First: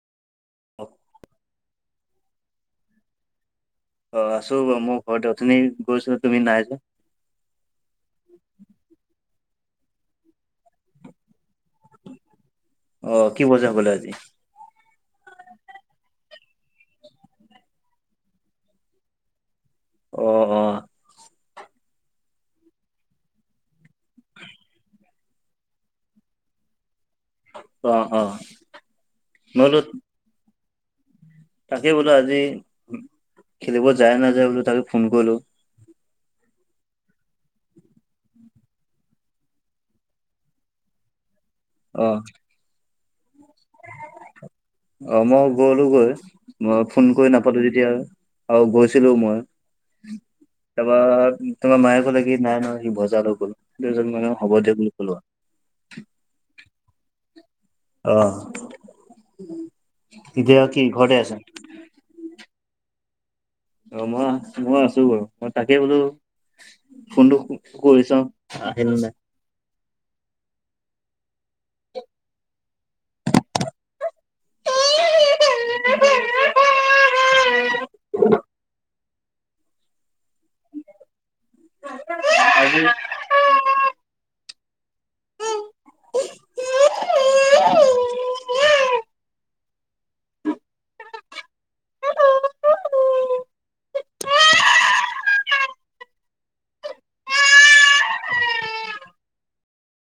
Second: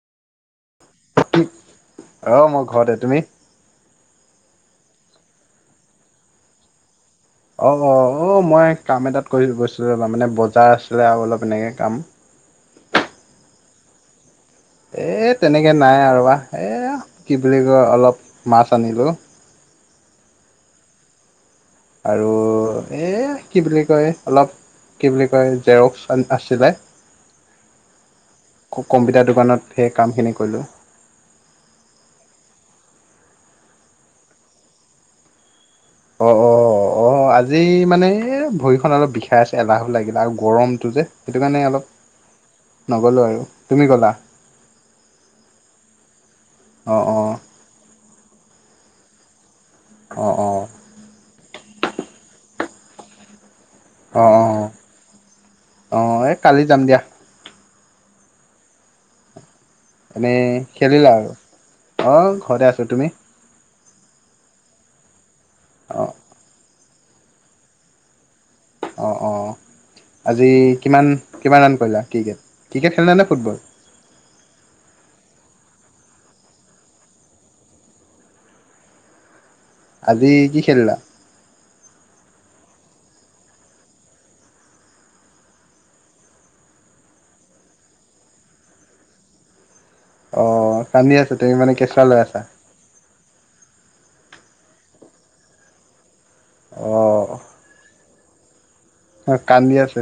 [unintelligible] অহ' মই ঘৰতে, তুমি? অঁ' আছো বাৰু মই ঘৰতে। অথনি গৈছিলোঁ তুমি নাই যে? অঁ' অঁ' অঁ' মই কাম এটাত কৰি গৈছিলোঁ ৰবা মানে বজাৰ আছিলে আৰু অলপ এনেকে কাম। অঁ' কি বজাৰ কৰিলে আজি? এই তেনেকে নাই আৰু ৰবা, এ কি বুলি কয় অলপ মাছ আনিলোঁ। অঁ' অঁ'। আৰু এ কি বুলি কয় অলপ কি বুলি কয় জেৰক্স আছিলে- অ অ কম্পিউটাৰ মই দোকানত বোলো সেই কামখিনি কৰিলোঁ। তাকে বোলো আজি খেলিব যায় নাযায় বোলো তাকে ফোন কৰিলোঁ। অঁ' অঁ' অঁ' অঁ'- অঁ' আজি মানে এই ভৰিখন অলপ বিষাই আছে এলাহো লাগিলে আৰু গৰমটো যে সেইটো কাৰণে অলপ- অঁ'। নগলোঁ আৰু। তুমি গ'লা অঁ' মই গলোঁ গৈ মই অ ফোন অ কৰি নাপালোঁ যেতিয়া। আও গৈছিলোঁ মই। অঁ অঁ। তাৰপা তোমাৰ মায়ে কলে কি নাই নহয় সি বজাৰ লৈ গ'ল, দুজন মানে হ'ব দিয়ক বুলি কলো আও। অঁ এই কালি যাম দিয়া। অহ। তুমি খেলিলা আৰু, অঁ ঘৰতে আছো, তুমি? অঁ মই মই আছো বাৰু, মই তাকে বোলো অঁ ফোনটো কৰি চাওঁ। আহিল নে নাই অঁ অঁ আজি কিমান কিমান ৰাণ কৰিলা ক্ৰিকেট? ক্ৰিকেট খেলিলা নে ফুটবল? আজি কি খেলিলা? [unintelligible] আজি আজি অহ কান্দি আছে তুমি মানে কেঁচুৱা লৈ আছা? অহ। অ কান্দি আছে।